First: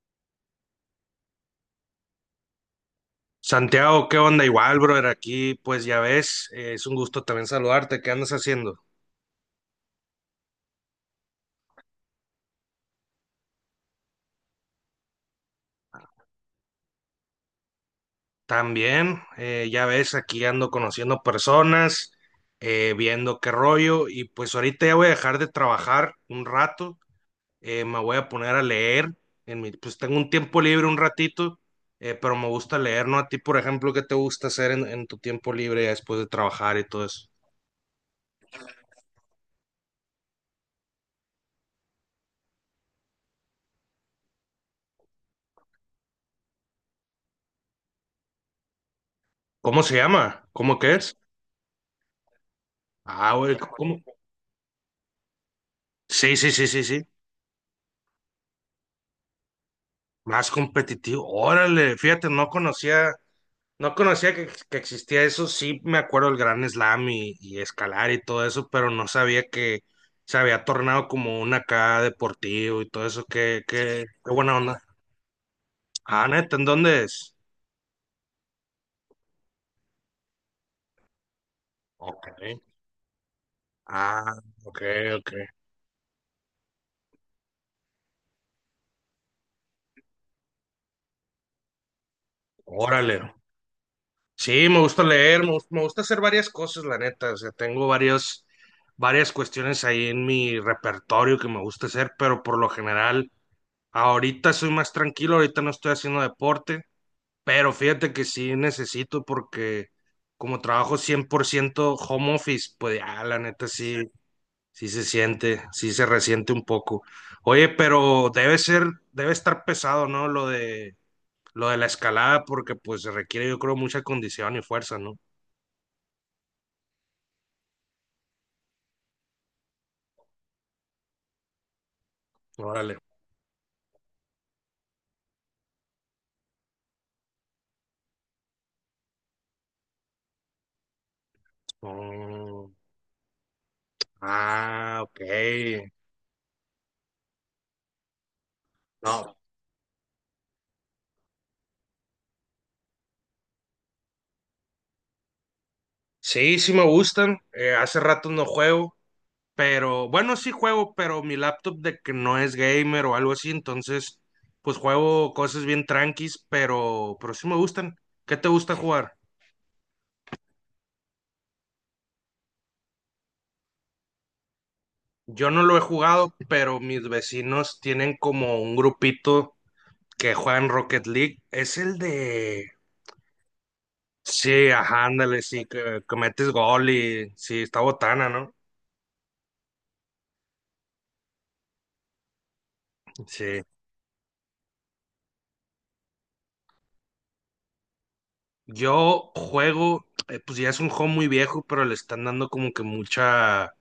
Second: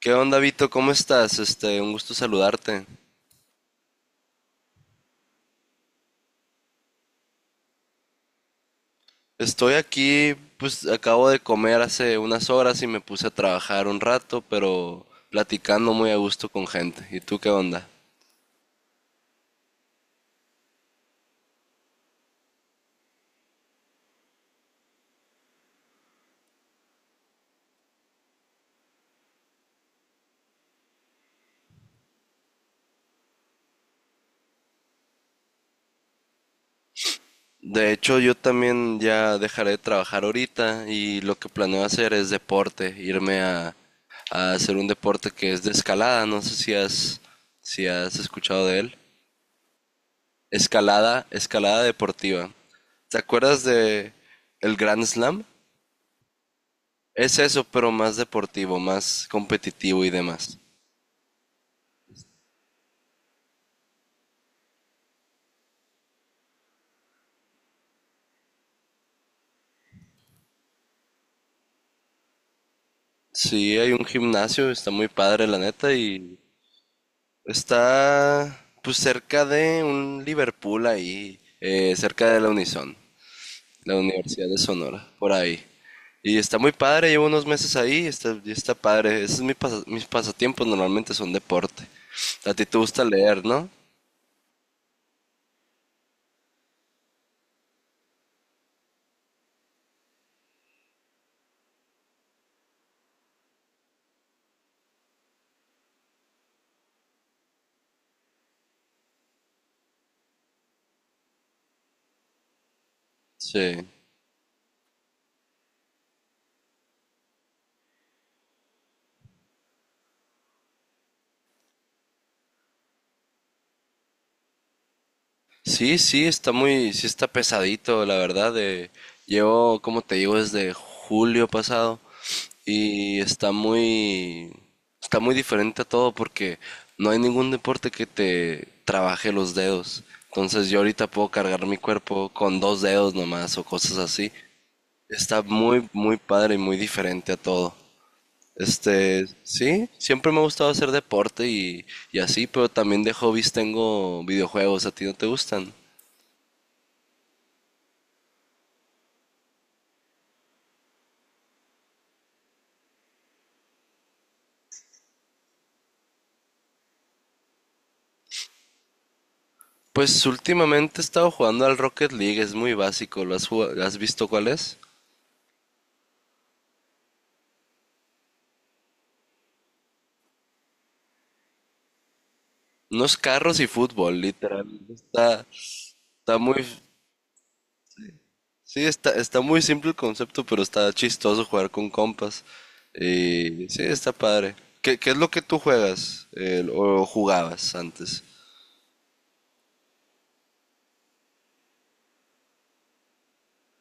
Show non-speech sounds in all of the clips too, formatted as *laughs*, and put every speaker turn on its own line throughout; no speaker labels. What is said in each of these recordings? ¿Qué onda, Vito? ¿Cómo estás? Un gusto saludarte.
Santiago, ¿qué onda? Igual, brother, aquí pues ya ves, es un gusto también saludarte. ¿Qué andas haciendo?
Estoy aquí, pues acabo de comer hace unas horas y me puse a trabajar un rato, pero platicando muy a gusto con gente. ¿Y tú qué onda?
También, ya ves, aquí ando conociendo personas, viendo qué rollo y pues ahorita ya voy a dejar de trabajar un rato, me voy a poner a leer, pues tengo un tiempo libre un ratito, pero me gusta leer, ¿no? A ti, por ejemplo, ¿qué te gusta hacer en tu tiempo libre ya después de trabajar y todo eso?
De hecho, yo también ya dejaré de trabajar ahorita y lo que planeo hacer es deporte, irme a hacer un deporte que es de escalada. No sé si has escuchado de él.
¿Cómo se llama? ¿Cómo que es?
Escalada, escalada deportiva. ¿Te
Ah, güey,
acuerdas
¿cómo?
de el Grand Slam?
Sí, sí, sí, sí, sí.
Es eso, pero más deportivo, más competitivo y
Más
demás.
competitivo. Órale, fíjate, no conocía que existía eso. Sí me acuerdo del Gran Slam y, escalar y todo eso, pero no sabía que se había tornado como un acá deportivo y todo eso. Qué,
Sí, hay un
qué, qué buena
gimnasio,
onda.
está muy padre, la neta,
Ah,
y
neta, ¿en dónde es?
está pues cerca de un Liverpool ahí,
Ok.
cerca de la Unison, la
Ah,
Universidad de
ok,
Sonora,
ok.
por ahí. Y está muy padre, llevo unos meses ahí, está, y está padre. Esos es mis pasatiempos, normalmente son deporte. A ti te gusta
Órale.
leer, ¿no?
Sí, me gusta leer, me gusta hacer varias cosas, la neta. O sea, varias cuestiones ahí en mi repertorio que me gusta hacer, pero por lo general, ahorita soy más tranquilo, ahorita no estoy haciendo deporte, pero fíjate que sí necesito porque como trabajo 100% home office, pues ya la neta
Sí.
sí, sí se siente, sí se resiente un poco. Oye, pero debe estar pesado, ¿no? Lo de la escalada porque pues se requiere yo creo mucha condición y fuerza, ¿no?
Sí, sí, está muy, sí está pesadito, la verdad. Llevo, como te digo, desde julio pasado
Órale.
y está muy diferente a todo porque no hay ningún deporte que te trabaje los dedos. Entonces yo ahorita puedo cargar mi cuerpo con
Oh,
dos dedos nomás o cosas así.
ah,
Está muy,
ok.
muy padre y muy diferente a todo.
No.
Sí, siempre me ha gustado hacer deporte y así, pero también de hobbies tengo videojuegos. ¿A ti no te gustan?
Sí, sí me gustan. Hace rato no juego. Pero bueno, sí juego, pero mi laptop de que no es gamer o algo así, entonces pues juego cosas bien tranquis, pero sí me gustan. ¿Qué te gusta jugar?
Pues últimamente he estado jugando al Rocket League, es muy básico. ¿Has visto cuál es?
Yo no lo he jugado, pero mis vecinos tienen como un grupito que juegan Rocket League. Es el de...
Unos carros y fútbol, literal.
Sí, ajá, ándale,
Está,
sí, que
está
metes
muy,
gol y sí, está botana, ¿no?
sí, está, está muy simple el concepto, pero está chistoso jugar con compas.
Sí.
Y sí, está padre. ¿Qué, qué es lo que tú juegas o jugabas antes?
Yo juego, pues ya es un juego muy viejo, pero le están dando como que mucha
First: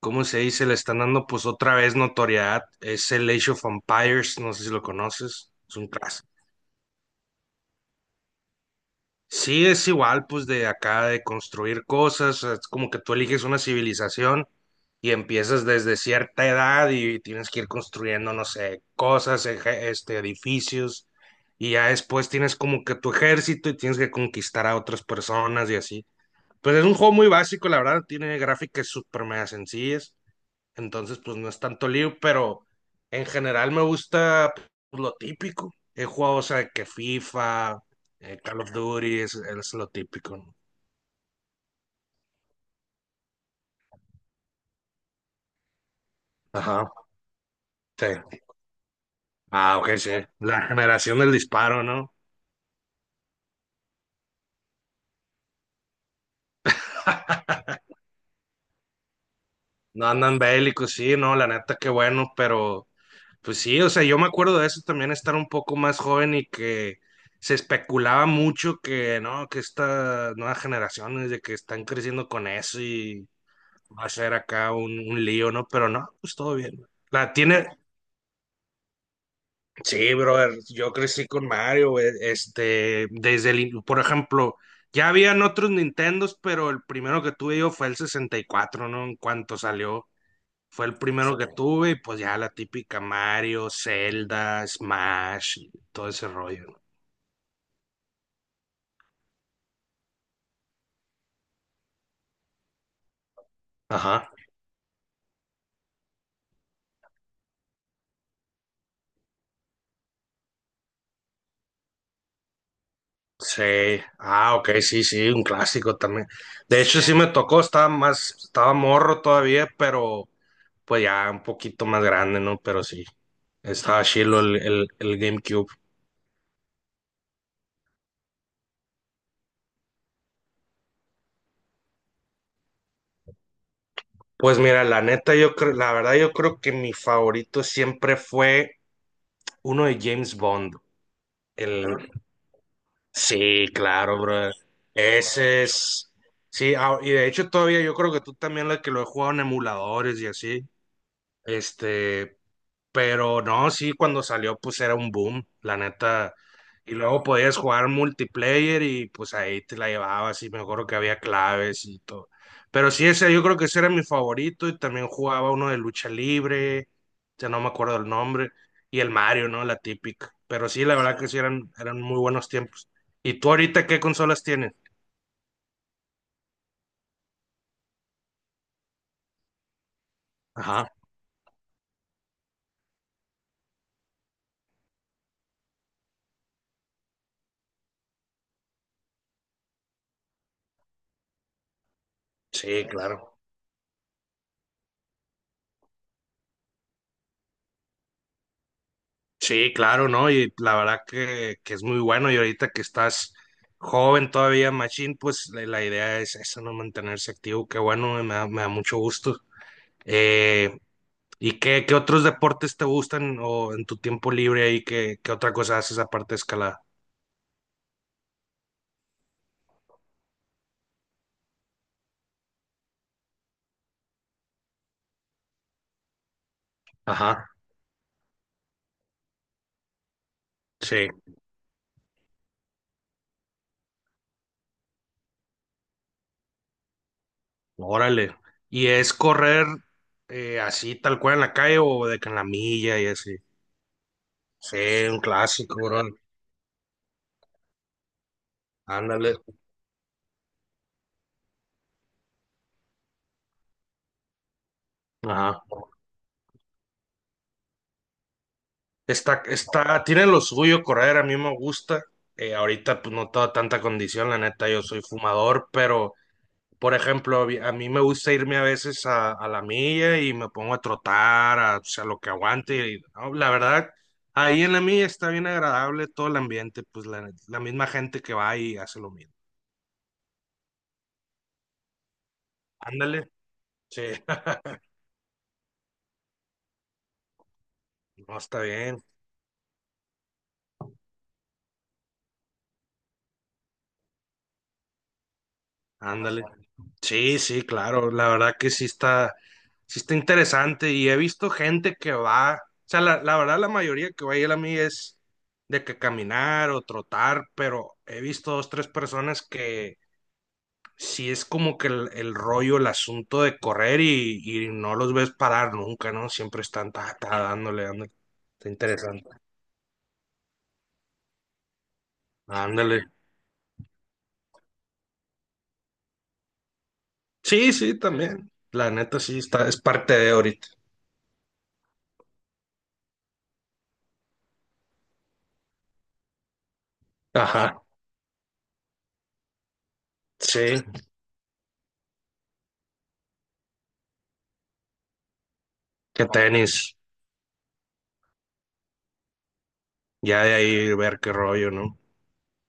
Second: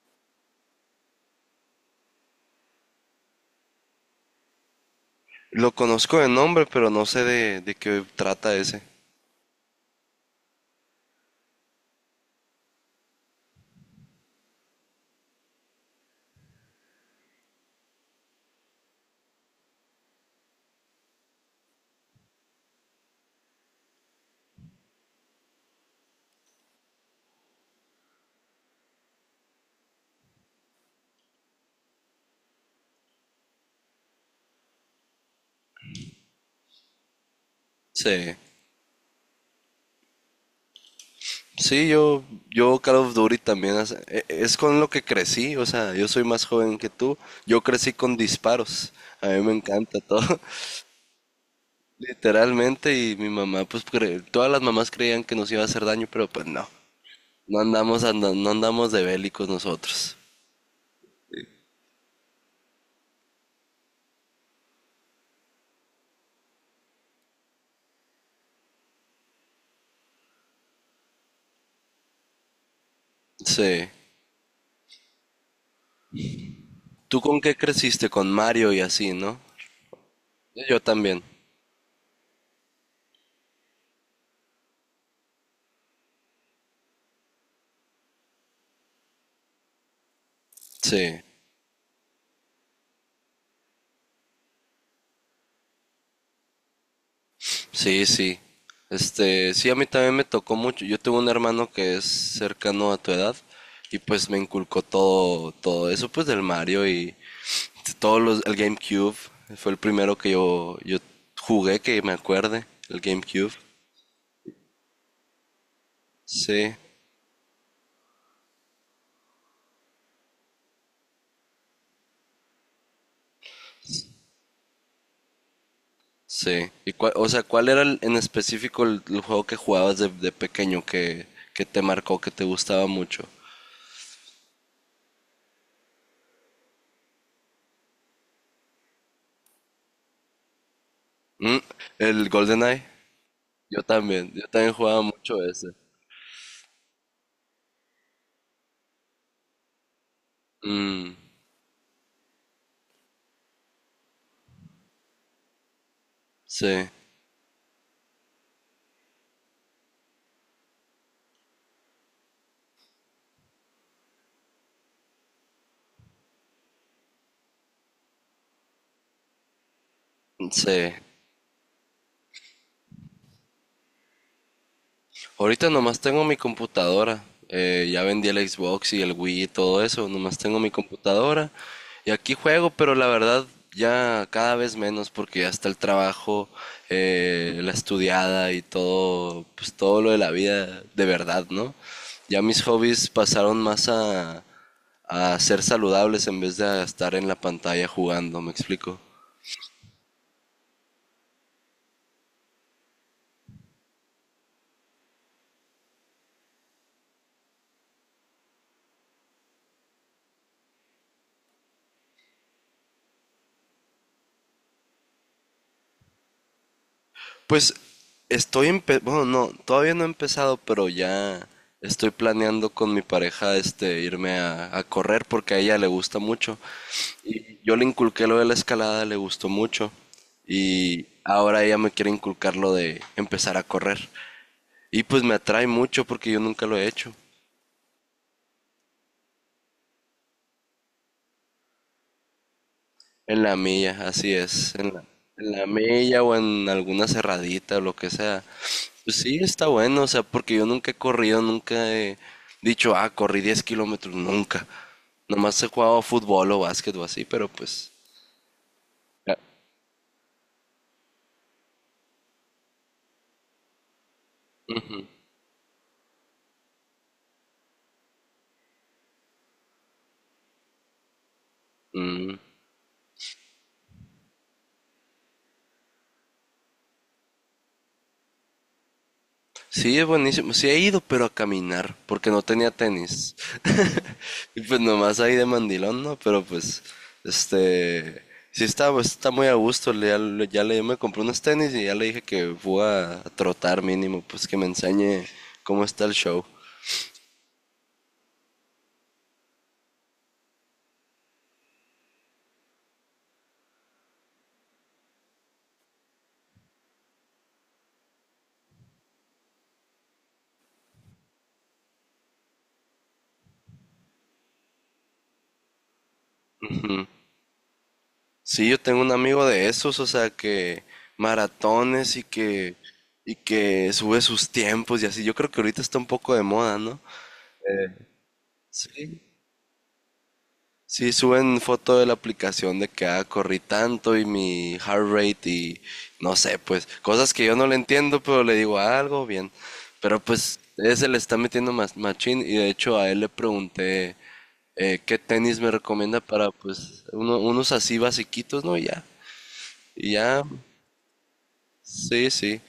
¿cómo se dice? Le están dando pues otra vez notoriedad. Es el Age of Empires, no sé si lo conoces,
Lo
es un
conozco
clásico.
de nombre, pero no sé de qué trata ese.
Sí, es igual pues de acá de construir cosas, es como que tú eliges una civilización y empiezas desde cierta edad y tienes que ir construyendo, no sé, cosas, edificios y ya después tienes como que tu ejército y tienes que conquistar a otras personas y así. Pues es un juego muy básico, la verdad, tiene gráficas súper mega sencillas. Entonces, pues no es tanto lío, pero en general me gusta pues, lo típico. He jugado, o sea, que FIFA,
Sí.
Call of Duty, es lo típico, ¿no?
Sí, yo Call of Duty también es con lo que crecí, o sea, yo soy más joven que
Ajá,
tú, yo crecí con
sí.
disparos, a mí me
Ah, ok,
encanta
sí.
todo,
La
*laughs*
generación del disparo, ¿no?
literalmente, y mi mamá, todas las mamás creían que nos iba a hacer daño, pero pues no,
*laughs*
no andamos de bélicos
No
nosotros.
andan bélicos, sí, no, la neta, qué bueno, pero pues sí, o sea, yo me acuerdo de eso también, estar un poco más joven y que se especulaba mucho que, no, que estas nuevas generaciones, de que están creciendo con eso y
Sí,
va a ser acá un lío, ¿no? Pero no, pues todo bien.
¿tú
La
con qué
tiene,
creciste? ¿Con Mario y así, no?
sí, brother,
Yo
yo
también,
crecí con Mario, güey, este, por ejemplo, ya habían otros Nintendos, pero el primero que tuve yo fue el 64, ¿no? En cuanto salió, fue el
sí.
primero que tuve y pues ya la típica Mario, Zelda, Smash, y todo ese rollo, ¿no?
Sí, sí. Sí, a mí también me tocó mucho. Yo tuve un hermano que es cercano a tu edad y pues
Ajá.
me inculcó todo, todo eso pues del Mario y todos los, el GameCube. Fue el primero que yo jugué que me acuerde, el GameCube.
Sí, ah, ok, sí, sí, un clásico también.
Sí,
De hecho, sí me tocó, estaba morro todavía, pero pues ya un poquito más grande, ¿no? Pero sí, estaba chilo el GameCube.
sí. O sea, ¿cuál era en específico el juego que jugabas de pequeño que te marcó, que te gustaba mucho?
Pues mira, la neta, yo creo, la verdad, yo creo que mi favorito siempre fue uno de James Bond.
Mm,
El,
el GoldenEye.
sí, claro,
Yo
bro.
también jugaba mucho
Ese
ese.
es, sí, ah, y de hecho todavía yo creo que tú también la que lo he jugado en emuladores y así.
Mm,
Este, Pero no, sí, cuando salió, pues era un boom, la neta.
sí.
Y luego podías jugar multiplayer y pues ahí te la llevabas y me acuerdo que había claves y todo. Pero sí, ese yo creo que ese era mi favorito y también jugaba uno de lucha libre, ya no me acuerdo el nombre, y el Mario, ¿no? La típica. Pero sí,
Sí.
la verdad que sí eran muy buenos tiempos. ¿Y tú ahorita qué consolas tienes?
Ahorita nomás tengo mi computadora. Ya vendí el Xbox y el Wii y todo eso. Nomás tengo mi
Ajá,
computadora. Y aquí juego, pero la verdad ya cada vez menos porque ya está el trabajo, la estudiada y todo, pues todo lo de la vida de verdad, ¿no? Ya mis
sí,
hobbies
claro.
pasaron más a ser saludables en vez de a estar en la pantalla jugando, ¿me explico?
Sí, claro, ¿no? Y la verdad que, es muy bueno. Y ahorita que estás joven todavía, Machine, pues la idea es esa, ¿no? Mantenerse activo. Qué bueno, me da mucho gusto. Eh, ¿Y qué otros deportes te gustan o en tu tiempo libre y qué otra cosa haces aparte de escalada?
Pues bueno, no, todavía no he empezado, pero ya estoy planeando con mi pareja este irme a correr porque a ella le gusta mucho.
Ajá,
Y yo le inculqué lo de la escalada, le gustó mucho. Y
sí,
ahora ella me quiere inculcar lo de empezar a correr. Y pues me atrae mucho porque yo nunca lo he hecho.
órale. ¿Y es correr así tal cual en la calle o de que en la milla y así?
En la milla, así es.
Sí,
En
un
en la
clásico, bro.
milla o en alguna cerradita o lo que sea. Pues
Ándale.
sí, está bueno, o sea, porque yo nunca he corrido, nunca he dicho, ah, corrí 10 kilómetros, nunca. Nomás
Ajá.
he jugado fútbol o básquet o así, pero pues... ah,
Tiene lo suyo correr, a mí me gusta. Ahorita pues no tengo tanta condición, la neta, yo soy fumador, pero por ejemplo, a mí me gusta irme a veces a, la milla y me pongo a trotar, o sea, lo que
mm.
aguante. Y no, la verdad, ahí en la milla está bien agradable todo el ambiente, pues la, misma gente que va y hace lo mismo.
Sí, es buenísimo. Sí he ido, pero a caminar, porque no tenía
Ándale,
tenis.
sí,
*laughs* Y pues
*laughs*
nomás ahí de mandilón, ¿no? Pero pues, este,
no está
sí está,
bien,
pues, está muy a gusto. Me compré unos tenis y ya le dije que voy a trotar mínimo, pues que me enseñe cómo está el
ándale.
show.
Sí, sí, claro, la verdad que sí está, interesante y he visto gente que va, o sea, la verdad la mayoría que va a ir a mí es de que caminar o trotar, pero he visto dos, tres personas que sí es como que el rollo, el asunto de correr y, no los ves parar nunca, ¿no? Siempre están
Ujú.
ta, ta, dándole, dándole,
Sí,
está
yo tengo un
interesante,
amigo de esos, o sea, que maratones
ándale.
y que sube sus tiempos y así. Yo creo que ahorita está un poco de moda, ¿no?
Sí, sí, también, la neta
Sí.
es parte de ahorita.
Sí, suben foto de la aplicación de que ah, corrí tanto y mi heart rate y no sé, pues cosas que yo no le
Ajá,
entiendo, pero le digo "Ah, algo bien. Pero pues
sí,
ese le está metiendo más machín y de hecho a él le pregunté qué tenis me recomienda
que
para
tenis.
pues unos así basiquitos, ¿no? Y ya. Y ya,
Ya de ahí ver qué rollo, ¿no?
sí, sí.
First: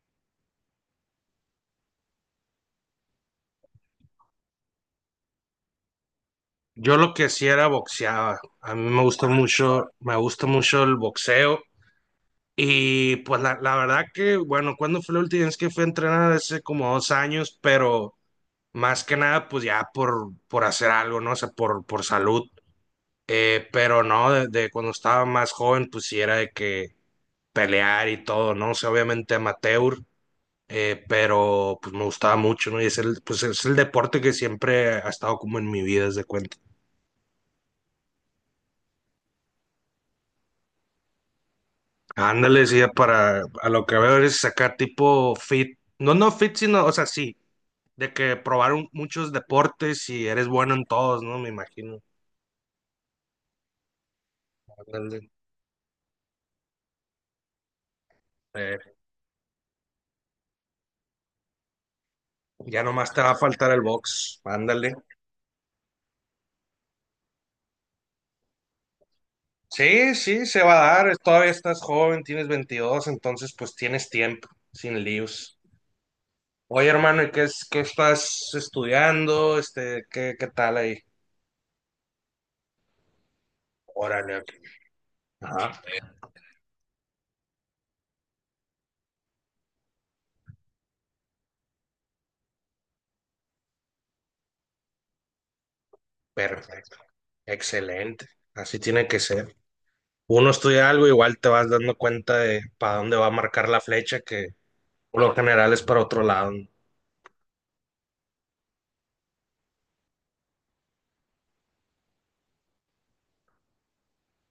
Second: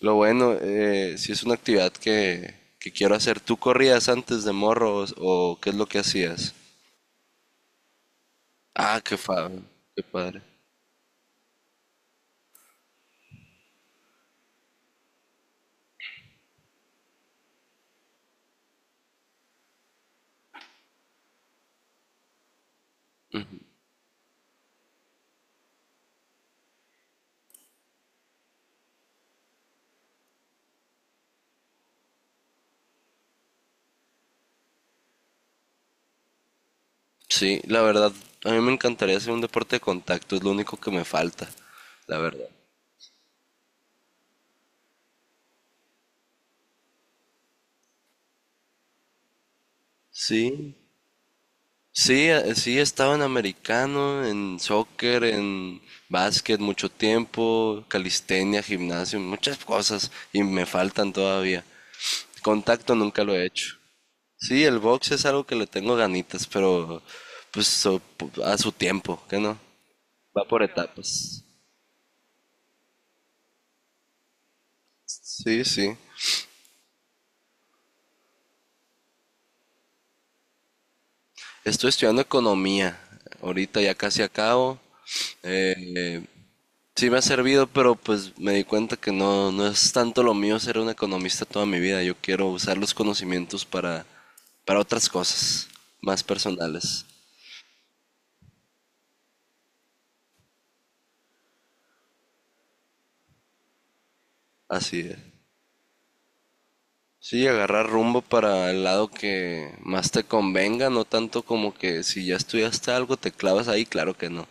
Lo bueno, sí es una actividad que quiero hacer. ¿Tú corrías antes de morros o qué es lo que hacías?
Yo lo que hacía era boxeaba. A mí
Ah, qué padre, qué
me
padre.
gusta mucho el boxeo. Y pues la verdad que, bueno, ¿cuando fue la última vez que fui a entrenar? Hace como 2 años, pero más que nada, pues ya por hacer algo, ¿no? O sea, por salud. Pero no, de cuando estaba más joven, pues sí era de que pelear y todo, ¿no? O sea, obviamente amateur. Pero pues me gustaba mucho, ¿no? Y es pues es el deporte que siempre ha estado como en mi vida, haz de cuenta.
Sí, la verdad, a mí me encantaría hacer un deporte de contacto, es lo único que me falta, la verdad.
Ándale, sí, a lo que veo es sacar tipo fit, no, no fit, sino, o sea, sí, de que probaron muchos deportes y
Sí,
eres bueno en todos, ¿no? Me imagino.
sí, sí, he estado en americano, en
Ándale.
soccer, en básquet mucho tiempo, calistenia,
Eh,
gimnasio, muchas cosas y me faltan todavía.
ya
Contacto
nomás te
nunca
va
lo
a
he
faltar
hecho.
el box,
Sí, el
ándale.
box es algo que le tengo ganitas, pero pues so- a su tiempo, ¿qué no?
Sí, sí,
Va
se
por
va a dar,
etapas.
todavía estás joven, tienes 22, entonces pues tienes tiempo, sin líos.
Sí, sí.
Oye, hermano, ¿y qué estás estudiando? ¿Qué qué tal ahí?
Estoy estudiando economía. Ahorita ya casi
Órale, ok.
acabo.
Ajá,
Eh, sí me ha servido, pero pues me di cuenta que no, no es tanto lo mío ser un economista toda mi vida. Yo quiero usar los conocimientos para otras cosas más
perfecto.
personales.
Excelente. Así tiene que ser. Uno estudia algo, igual te vas dando cuenta de para dónde va a marcar la flecha, que
Así es.
por lo general es para otro lado, ¿no?
Sí, agarrar rumbo para el lado que más te convenga, no tanto como que si ya estudiaste algo te clavas ahí, claro que no.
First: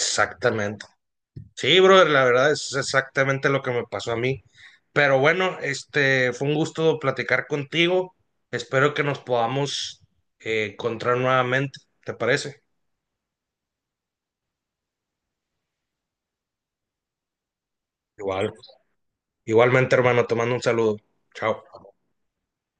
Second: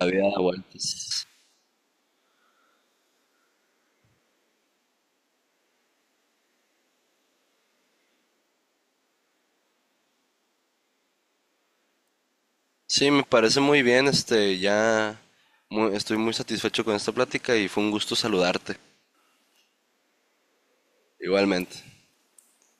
La vida da vueltas.
Sí, brother, la verdad es exactamente lo que me pasó a mí. Pero bueno, fue un gusto platicar contigo. Espero que nos podamos encontrar nuevamente. ¿Te parece?
Sí, me parece muy bien, ya estoy muy satisfecho con esta plática y fue un gusto
Igual.
saludarte.
Igualmente, hermano, te mando un saludo. Chao.
Igualmente.